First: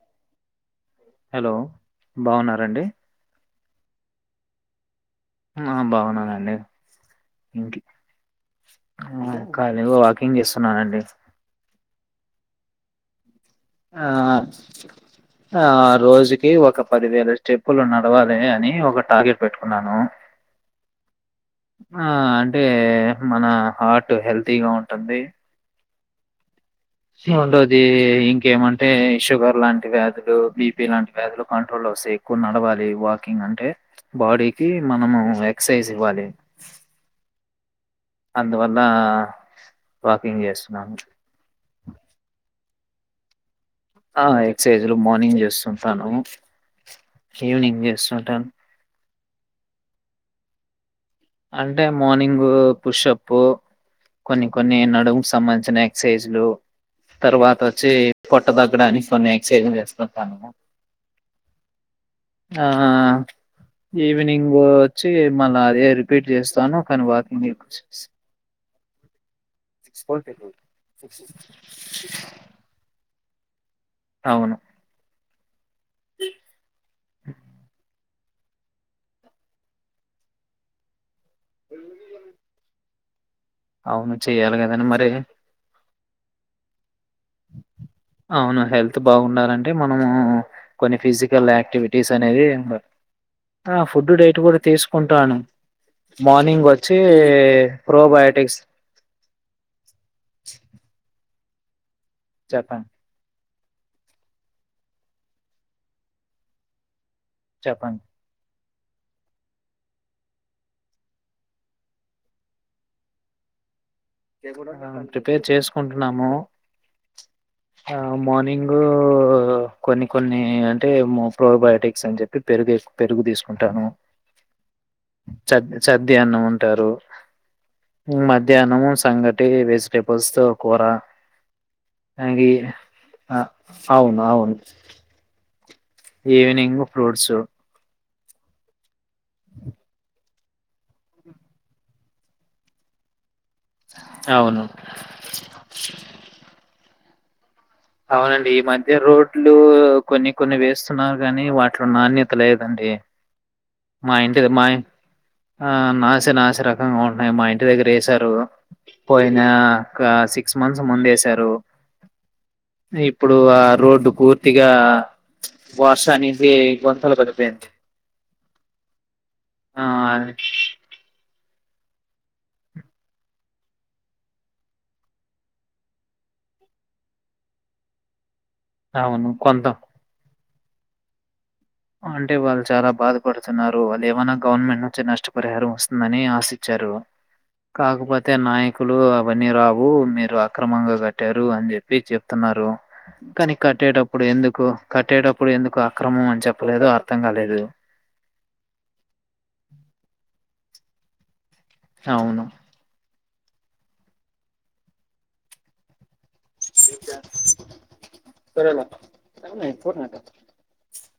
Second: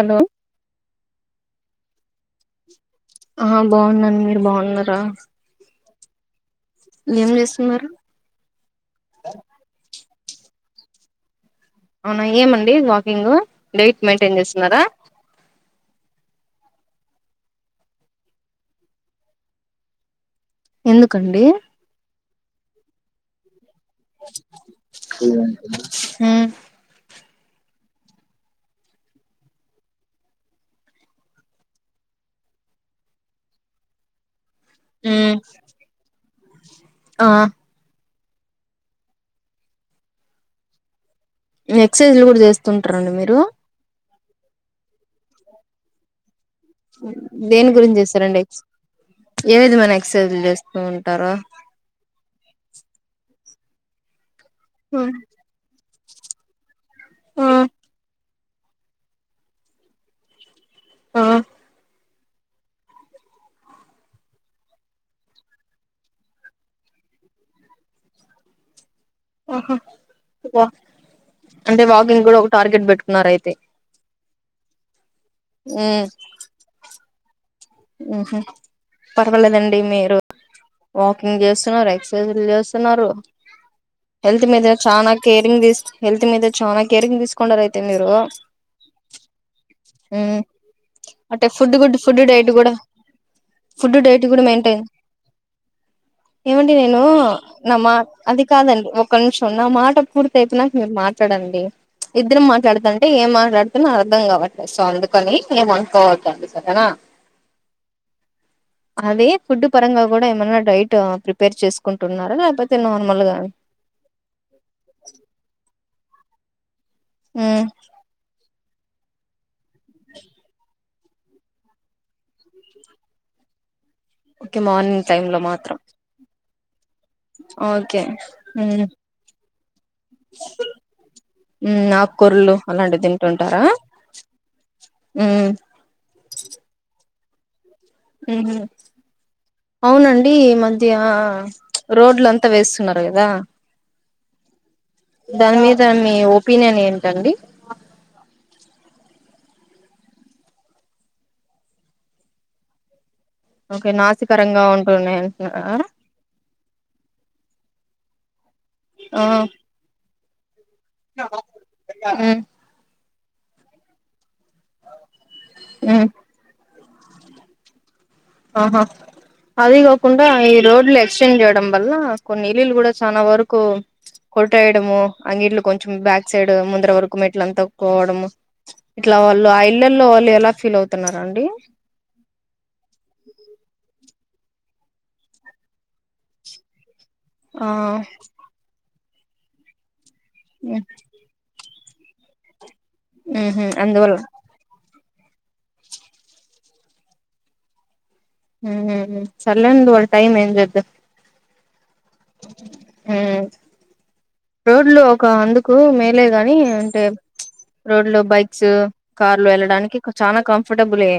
Hello hello బాగున్నారండి ఆ బాగున్నాను మీరు బాగున్నారా ఆ బావున్నానండి ఏం ఇంకి చేస్తున్నారు ఆ కాద్ వ కింగ్ చేస్తున్నానాండి అవునా ఏమండి వాకింగు ఆ డైట్ మెయింటైన్ చేస్తున్నారా ఆ రోజుకి ఒక పదివేల స్టెప్పులు నడవాలి అని ఒక టార్గెట్ పెట్టుకున్నాను ఎందుకండి ఆ అంటే మన హార్ట్ హెల్తీగా ఉంటుంది మ్మ్ రెండోదీ ఇంకేమంటే షుగర్ లాంటి వ్యాధులు బిపీ లాంటి వ్యాధులు కంట్రోలో ఓస్ ఎక్కు నడవాలి వాకింగ్ అంటే బాడీ కి మనము ఎక్సర్సైజ్ ఇవ్వాలి ఆ అందువల్లా వాకింగ్ చేస్తున్నాను ఎక్సర్సైజ్లు గూడా చేస్తుంట్రండి మీరు ఆ ఎక్సర్సైజ్లు మార్నింగ్ చేస్తుంటాను దేని గురించి చేస్తారండి ఏవిధమైన ఎక్సర్సైజ్లు చేస్తూ ఉం అంటే మార్నింగూ పుషప్పు కొన్ని కొన్ని నడుముకు సంబంధించిన ఎక్సర్సైజ్లు ఆ తర్వాత ఓచ్చి పొట్టతగ్గడాని కోన్ని ఎక్సైజ్ లు చేస్తుకుంటాము ఆ ఆ ఈవినింగోచ్చి మళ్ల అదే రి రిట్ చేస్తాను కానీ వాకింగ్ [unintelligible] ఆహా వా అంటే వాకింగ్ గూడా ఒక టార్గెట్ బేట్టుకున్నారైతే అవును మ్ మ్మ్ హు పర్వాలేదండి మీరు వాక్ కీంగ్ జేస్తున్నారు ఎక్సర్సైజ్లు జేస్తున్నారు అవును. హెల్త్ చెయ్యాలి మీద గదండీ! మరి చనా కేరింగ్ తిస్ హెల్త్ మీద చానా కేరింగ్ తీసుకుంటారు అయితే మీరు అవును హెల్త్ బాగుండాలంటే మనము మ్మ్ కొన్ని అంటే ఫిజికల్ ఫుడ్ ఆక్టివిట్ గుడ్ టిస్ ఫుడ్ అనేవి డైట్ కూడా ఆ ఫుడ్ డైట్ గూడా తీస్కుంటాను ఏవండి నేను నా మాట్ అది ప్రోబయోటిక్స్ కాదండి ఒక్క నిమీషం నా మాట పూర్తయిపో నాక మీరు మాట్ డండి ఇద్దరం చెప్పండి మాట్లాడుతంటే ఏం మాట్లా ద్ అర్ధం కావట్లేదు సో అందుకని ఏమనుకోవదండి సరేనా చెప్పండి అధీ ఫుడ్ పరంగా గూడా ఏమైన్నా డైట్ ప్రిపేర్ చేస్కుంటున్నారా లేపోతే నార్మల్ గా ఆ ప్రిపేర్ చేస్కుంటున్నాము మ్మ్ ఆ మార్నింగ్ గు కొన్ని కొన్ని టే మొప్రోబయోటిక్స్ అని జేప్పి పెరుగు ఎ పెరుగు తీస్కుంటాను కి మార్నింగ్ టైమ్ లో మాత్రం ఓకే మ్మ్ మధ్యానము సంగటి వెస్టెబుల్స్ తో కూర ఉమ్ అంగి ఆకుకూరలు అలాంటివి ఆ తింటుంటారా అవును అవును ఉమ్ సు ఉ హు అవునండి ఈ మధ్య రోడ్లంతా వేస్తున్నారు గదా అవును దాని మీద మీ ఒపీనియన్ ఏంటండి అవునండి ఈ మధ్య రోడ్లు కొన్ని కొన్ని వేస్తున్నారు గాని వాటిలో నాణ్యత లేదండి ఏ ఓకే మాఇంటి నాసికరంగా మై ఉంటున్నాయి ఆ అంటున్నారా నాసే నాసే రకంగా ఉన్నాయి మా ఇంటి దగ్గర ఏసారు ఆ పోయినా ఒక సిక్స్ మంత్స్ ముందెసారు ఉమ్ ఇ ఇప్పుడు ఆ రోడ్డు పూర్తిగా ఉమ్ వర్షానికి గుంతలు పడిపోయింది ఆహా అది ఆ గాకుండా ఈ రోడ్లు ఎక్చేంజేడం వల్ల కొన్ని ఇల్లులు గూడా చానా వరకు కొట్టేయడము అంగిట్లు కొంచెం బ్యాక్ సైడ్ ముందర వరకు మెట్లంతా క్కోవడము ఇట్లా అవును వాళ్ళ ఆ కొంత ఇళ్లల్లో వాళ్ళు ఎలా ఫీల్ అవుతున్నారండి అంటే వాళ్ళు చాలా బాధపడుతున్నారు లేవన్నా గవర్నమెంట్ నుంచి నష్టపరిహారం ఓస్తుందని ఆసిచారు ఆ కాకపోతే నాయకులు అవన్నీ రావు మీరు అక్రమంగా కట్టారు అని జేప్ పి చెప్తున్నారు కానీ ఉహు అందువల్ల కట్టేటప్పుడు ఎందుకు కట్టేటప్పుడు ఎందుకు అక్రమం అని చెప్ ప్పలేదో అర్థం కాలేదు ఉహు సర్లేండి వాళ్ళ టైం ఏం చేద్దాం అవును మ్మ్ రోడ్లో ఒక అందుకు మేలే గాని అంటే రోడ్లో బైక్స్ సరేనా కార్లు ఏళ్ళడానికి చాలా కంఫర్టబులే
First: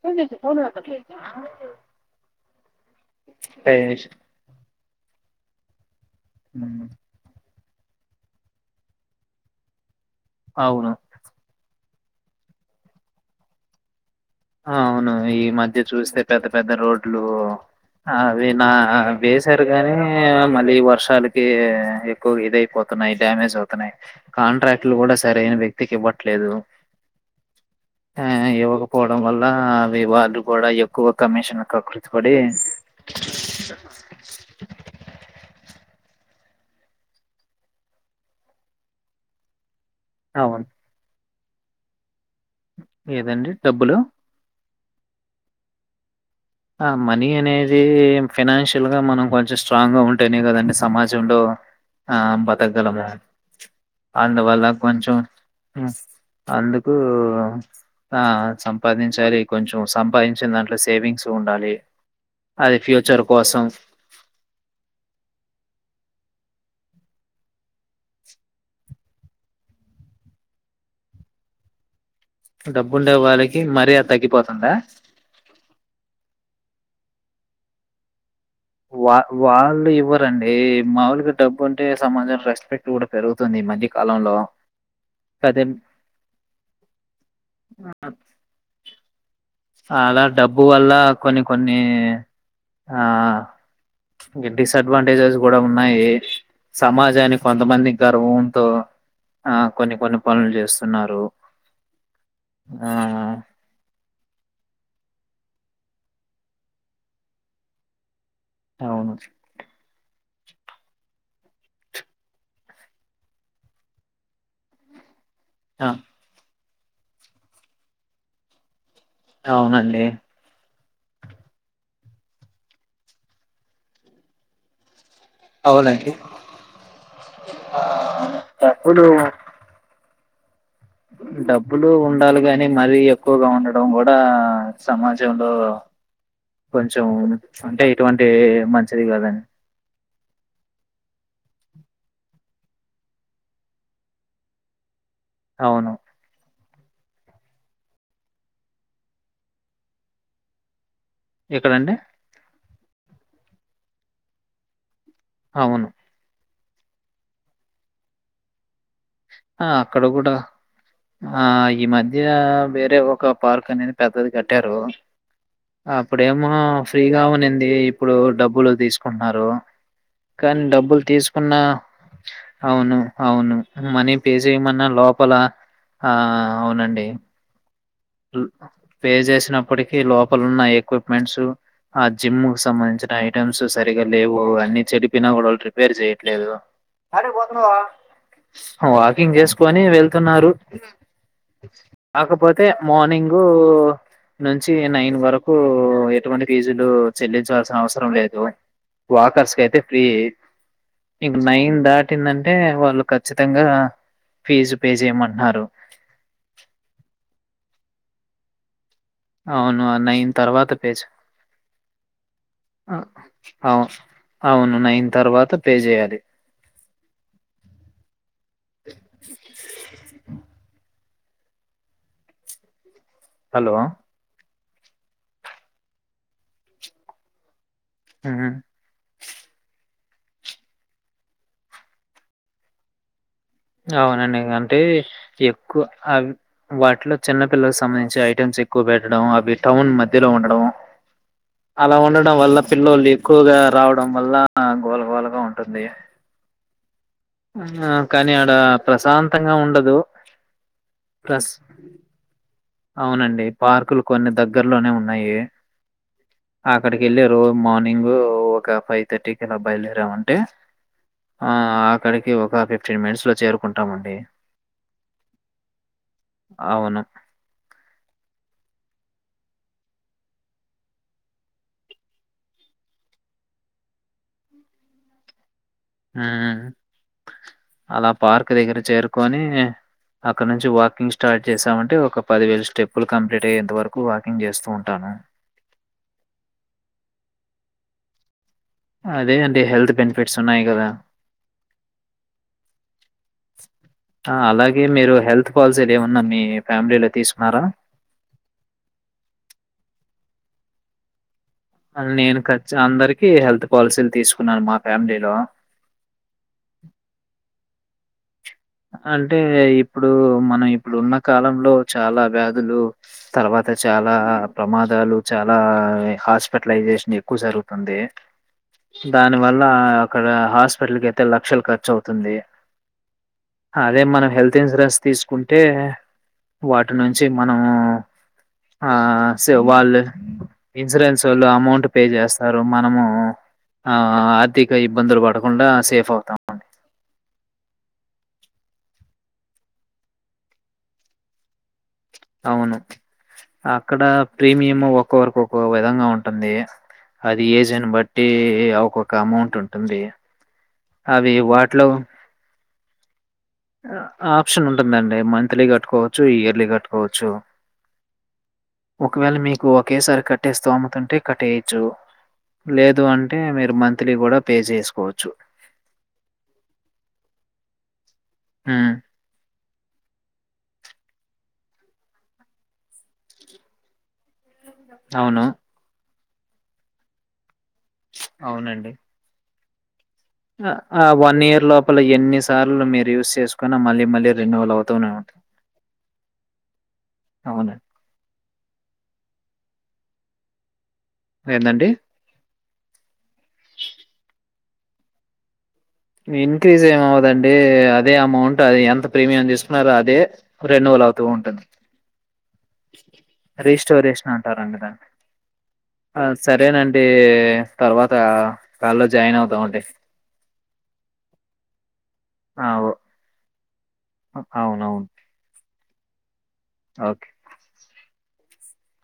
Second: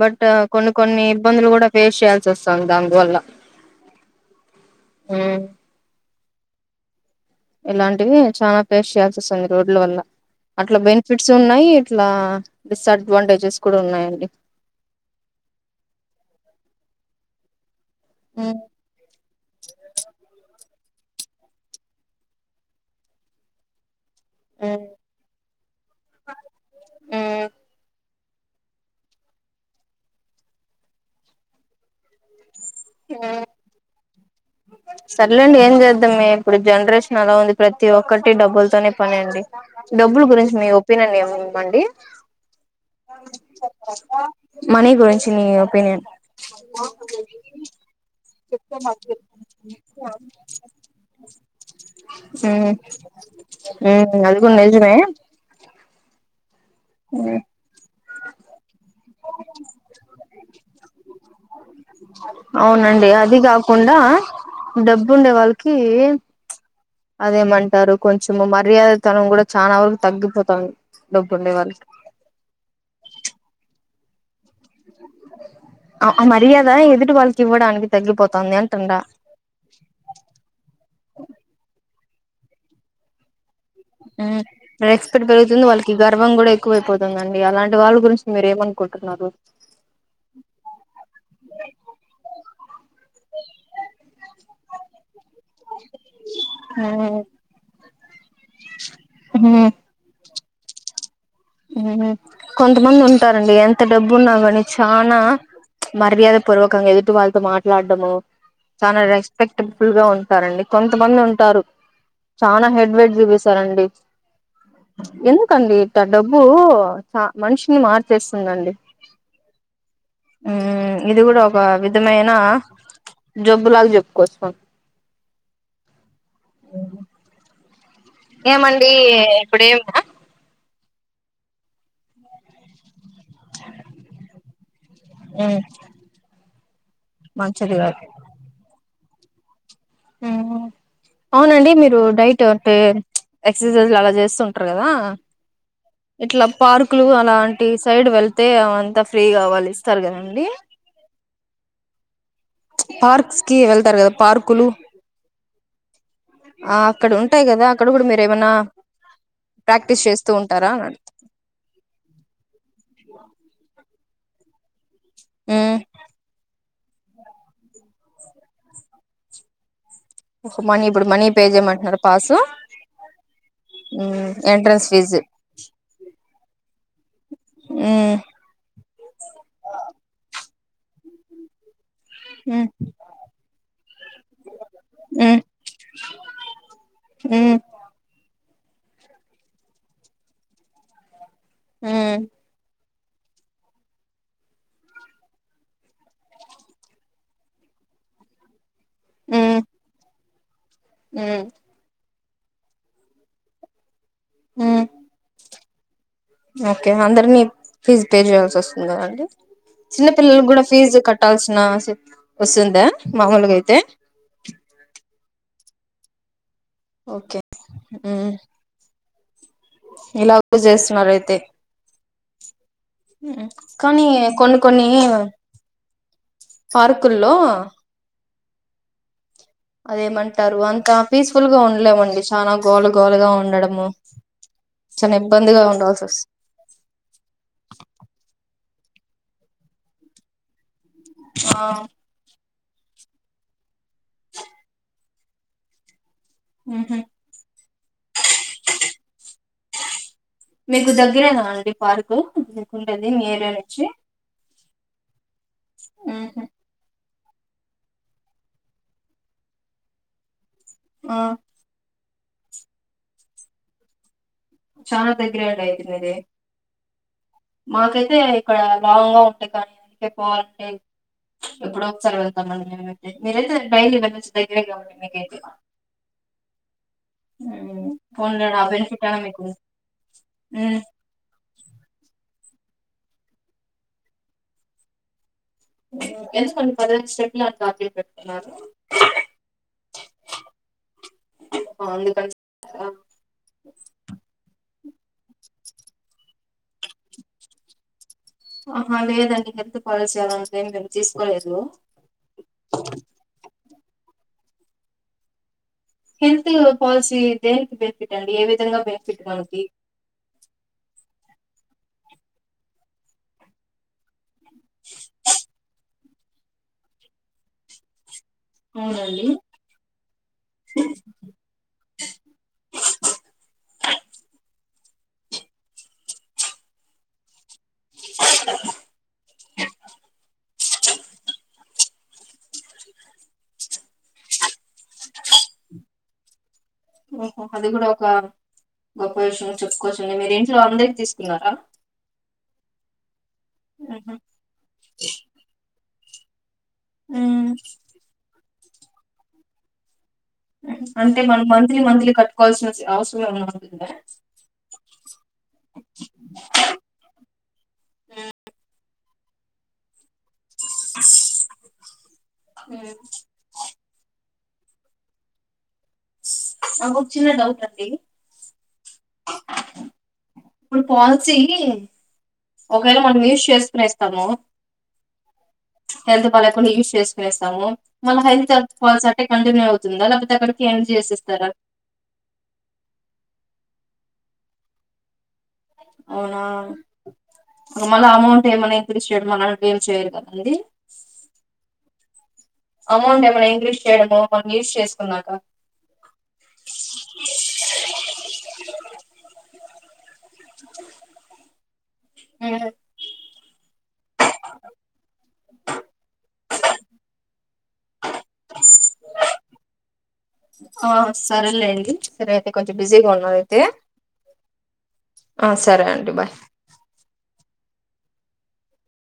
బట్ అ కొన్ని కొన్ని ఇబ్బందులు గూడా ఫేస్ చేయాల్సి ఓస్తాంది దాంది వల్ల పేష్ ఉ మ్మ్ ఏలాంటివి చాలా పేస్ట్ చేయాల్సి ఓస్తంది ఈ రోడ్ల వల్ల అట్లా అవును బెన్ఫిట్స్ ఉన్నాయి ఇట్లా డిస్ అడ్వాంటేజెస్ కూడా ఉన్నాయండి ఆ అవును ఈ మధ్య చూస్తే పెద్ద పెద్ద రోడ్లు అవి నా వేసారు గాని మ లీ వర్షాలకి ఎక్కువ ఇదయిపోతున్నాయి డామేజ్ అవుతున్నాయి ఉ కాంట్రాక్ట్లు గూడా సరైన వ్యక్తికి ఇవ్వట్లేదు ఉ ఆ ఇవక పోవడం వల్ల అవి వాళ్ళు కూడా ఎక్కువ కమిషన్ క్రకృతీపడి మ్మ్ సర్లేండి ఏం జేద్ దం ఇప్పుడు జెన్నర్రెషన్ అలా ఉంది ప్రతి ఒక్కటి డబ్బుల్ తోనే పని అండి డబ్బులు గురించి అవును మీ ఒపీనియన్ ఏముందండి ఏదండి డబ్బులు మనీ గురించి నీ ఒపీనియన్ ఆ మనీ అనేది ఈ ఫీనాన్షియల్ గా మనం కొంచెం స్ట్రాంగా ఉంటేనే గదండి సమాజంలో ఆ మ్మ్ బతగాలము మ్మ్ అది కూడా అందువల్ల నిజమే కొంచం మ్మ్ అందు ఉ ఆ సంపాదించాలి కొంచెం సంపాదించిన దాంట్లో సేవింగ్స్ ఉండాలి అది అవునండి ఫ్యూచర్ అది కోసం. గాకుండా డబ్బుండే వాల్కీ అదేమంటారు కొంచెం మర్యాదతనం గూడా చానా వరకు తగ్గిపోతాం డబ్బుండే వాళ్ళీకీ డబ్బుండే వాళ్ళకి మర్యధ తగ్గిపోతుందా ఆ మర్యాద ఎదుటి వాళ్ళకి ఇవ్వడానికి తగ్గిపో వా వాళ్ళు ఇవ్వరండి మావులుగా డబ్బుంటే సమాజం రెస్పెక్ట్ గూడా పెరుగుంది ఈ మ మ్ రక్స్పెక్ట్ పెర్గుతుంది వాళ్ళకి గర్వం గూడా ఎక్కువైపోతుందండి అలాంటి వాళ్ళ గురించి మీరేంమనుకుంటున్ కన్నక్ అలా డబ్బు వల్ల కొన్ని కొన్నీ ఆ ఇ డిసడ్వాంటేజెస్ కూడా ఉన్నాయి సమాజానికి కొంతమంది ప్రభూంతో ఆ కొన్ని కొన్ని పనులు చేస్తున్నారు మ్ ఆ కొంతమంది ఉంటారండి ఎంత డబ్బున్నా గాని చానా మర్యాద పూర్వకంగా ఎదుటి వాళ్ళతో మాట్లాడము చనా అవును రెస్పెక్ట్ఫుల్ గా ఉం సరేనండి కొంతమంది ఉంటారు చనా హెడ్ వెెట్ చూపిస్తరండి ఎందుకండి ఆ ఇట్ట డబ్బు చ మనిషిని మార్చేస్తుందండి అవునండి మ్ ఇది గూడ ఒక విధమైన జబ్బులాగా చెప్పుకోవచ్చు మనం అవునండి ఏమండి డబ్బులు ఇపుడేనా డబ్బులు ఉండాలి గాని మరి ఎక్ క్కువగా ఉండడం గూడ సమాజంలో కొంచెం మంచిది అంటే కాదు ఇటువంటి మంచిది కాదం మ్ అవునండి మీరు డైట్ అంటే ఎక్సర్సైజ్లు అలా చేసుంటారు గదా అవును పార్కులు అలాంటి సైడ్ వెళ్తే అవంత ఫ్రీ గా వాల్ ఇస్తారు కదండి ఎక్కడండి పార్క్స్ కి వెళ్తారు కదా పార్కులు అవును ఆ అక్కడ ఉంటాయి కదా అక్కడ కూడా మీరేమన్నా ఆ అక్కడ కూడా ఆ ఈ మధ్య వేరే ఒక పార్క్ అనేది పెద్దది కట్టారు ఉమ్ అప్పుడేమొ ఫ్రీగా ఉనింది ఇప్పుడు డబ్బులు తీసుకుంట్న్నారు కానీ మనీ డబ్బులు ఇప్పుడు మనీ పే తీసుకున్నా చేయమంటున్నారు పాసు అవును అవును మనీ ఫిజీమన్నా ఎంట్రన్స్ ఫీజు లోపల ఆ అవునండి ఉమ్ పే చేసినప్పటికి లోపలున్న ఎక్విప్మెంట్స్ ఆ జిమ్ కు ఉమ్ సంబంధించిన ఐటమ్స్ సరిగా లేవు అన్నీ చెడిపిన ఉమ్ కూడా వాళ్ళు రిపేర్ చెయట్లేదు ఏడీక్ ఉమ్ పోతున్నావు వాకింగ్ చేసుకోని వెళ్తున్నారు ఉమ్ కాకపోతే మార్నింగు నుంచి నైన్ వరకు ఎటువంటి ఫీజులు చెల్లించాల్సిన అవసరం లేదు వాకర్స్ ఉమ్ అయితే ఫ్రీ ఇప్పుడు ఉమ్ నైన్ దాటిందంటే వాళ్ళు ఖచ్చితంగా ఫీజు ఉమ్ పే చేయమంటున్నారు ఓకే అందరినీ ఫీజ్ పే చేయాల్సి ఒస్ స్తుంది కదండీ అవును చిన్న నైన్ పిల్లల కూడా తర్వాత పే ఫీజు చే- కట్టాల్సిన ఓసుందా ఆ, మామూలుగైతే అవు అవును నైన్ తర్వాత పే చేయాలి ఒకే మ్ ఇలా చేస్తున్నారు అయితే మ్ హలో కానీ కొన్ని కొన్ని పార్కుల్లో మ్ అదేమంటారు అంత పీస్ఫుల్ గా ఉండలేమండి చాలా గోల గోలగా ఉన్ అవునండి అంటే ఎక్కువ ఉండాల్సి అవి వస్తుంది వాటిలో చిన్నపిల్లల్ సంబంధించి ఐటెమ్స్ ఎక్ క్కువ పెట్టడం అవి టౌన్ మధ్యలో ఉండడం ఆ అలా ఉండడం వల్ల పిల్ల్లోలు ఎక్కువగా రావడం వల్ల గోల గోలగా ఉంటుంది ఉహు ఆ కానీ అడా ప్రసంతంగా ఉండదు మీకు దగ్గరేనా ప్లస్ అండి పార్కు మీకుండేది మీ అవునండి ఏరియా నుంచి పార్కులు కొన్ని దగ్గర్లోనే ఉన్నాయి ఉహు అక్కడిక్ ఎల్లే రోజు మార్నింగు ఒక ఫై థర్టీకలా బయల్దేరమంటే ఆ అక్కడికి ఒక ఫిఫ్టీన్ మినిట్స్ లో చేరుకుంటామండి చానా దగ్రేలే అయితే మిదీ అవును. మాకైతే ఇక్కడ లాంగ్ గా ఉంటాయి కానీ పోవాలంటే ఎప్పుడో ఒకసారి వెళ్తామండి మేమైతే మీరైతే డైలీ వెళ్లొచ్చు దగ్గరే కాబట్టి మీకైతే ఉ ఉమ్, అలా పోన్లే పార్క్ ఆ దగ్గర బెనిఫిట్ అయినా చేరుకొని మీకు అక్కడ్నుంచి ఉమ్ వాకింగ్ స్టార్ట్ జేసామంటే ఒక పదివేల స్టెప్పులు కంప్లీట్ అయ్యేంత వరకు వాకింగ్ జేస్తూ ఉంటాను ఎందుకండి పదిహేను స్టెప్లే టార్గెట్ పెట్టున్నారు అదే అండి హెల్త్ బెనిఫిట్స్ ఉన్నాయి గదా ఆ, అందుకని ఆ అలాగే మీరు హెల్త్ పాలసీలు ఏమన్నా మీ ఫ్యామిలీలో తీస్కున్నారా ఆహ లేదండి హెల్త్ పాలసీ అదంతేం తీసుకోలేదు నేను కచ్ అందరికి హెల్త్ పాల్సీలు తీసుకున్నాను మా ఫ్యామిలీలో హెల్త్ పాల్సి దేనికి బెన్ఫిట్ అండి ఏవి అంటే ఇప్పుడు మన ఇప్పుడు ఉన్న కాలంలో చాలా వ్యాధులు తర్వాత చాలా ప్రమాదాలు చాలా హాస్పిటలైజేషన్ ఎక్కువ జరుగుతుంది అవునండి దాని వల్ల అక్కడ హాస్పిటల్కి అయితే లక్షలు ఖర్చు అవుతుంది అదే మన హెల్త్ ఇన్సూరెన్స్ తీస్కుంటే వాటి నుంచి మనము ఆ సే వాళ్ళు ఇన్సూరెన్స్ ఒళ్ళు అమౌంట్ పే జేస్తారు మనము ఆ ఆర్థిక ఇబ్బందులు బడకుండా సేఫ్ అవుతాము ఓహో అది కూడా ఒక గొప్ప విషయం చెప్పుకోవచ్చులే మీరు ఇంట్లో అందర్కి తీస్కున్నారా అవును అక్కడ ప్రీమియం ఒక్కొర్కు ఒకో విధంగా ఉంటుంది అది ఉమ్ ఏజును బట్టి ఒకొక్క అమౌంట్ ఉంటుంది అంటే అవి మనం మంత్లీ వాటిలో మంత్లీ కట్టుకోవాల్సిన సే అవసరమేమన్నా ఆప్షన్ ఉంటుందండి మంత్లీ కట్టుకోవచ్చు ఇయర్లీ కట్టుకోవచ్చు ఉ ఒకవేళ మీకు ఒకేసారి కట్ కట్టే స్తోమతంటే కట్టేయచ్చు ఉమ్. లేదు అంటే మీరు మంత్లీ కూడా పే జేస్కోవచ్చు నాకోక చిన్న డౌట్ అండి ఉమ్ ఇప్డు పాల్సీ ఒకవేళ మనం యూజ్ చేసుకొనేస్తాము అవును హెల్త్ బాలేకుండ యూజ్ చేస్కునేస్తాము మళ్ళ హెల్త్ అవునండి. ఫాల్స్ అంటే కంటిన్యూ అవుతుందా లేపోతే ఆ ఆ వన్ ఇయర్ లోపల ఎన్ని సార్లు మీరు యూజ్ చేసుకున్న మళ్ళీ మళ్ళీ రినువల్ అవుతూనే ఉంటది అవునా మళ్ళ అమౌంట్ ఏమన ఇంక్రిస్ చేయడం అలాంటివి ఏం చేయరు కదండి ఏందండి అమౌంట్ ఏమైనా ఇంక్రీజ్ చేయడము మనం యూజ్ చేసుకున్నాక ఇంక్రీజ్ ఏమవ్వదండి అదే అమౌంట్ అది ఎంత ప్రీమియం తీసుకున్నారో అదే రెండు వ లవుతూ ఉంటుంది ఉమ్. రిస్టోర్ చేస్నా అంటారండి దాన్ని. ఆహ్ సరేనండి తర్వాత కాల్లో జాయిన్ అవుతామండి. ఆహ్ సరేలేండి సరే అయితే కొంచెం బిజీగా ఉన్నద్. ఆహ్ అవునవును. ఆ సరే అండి బాయ్ ఓకే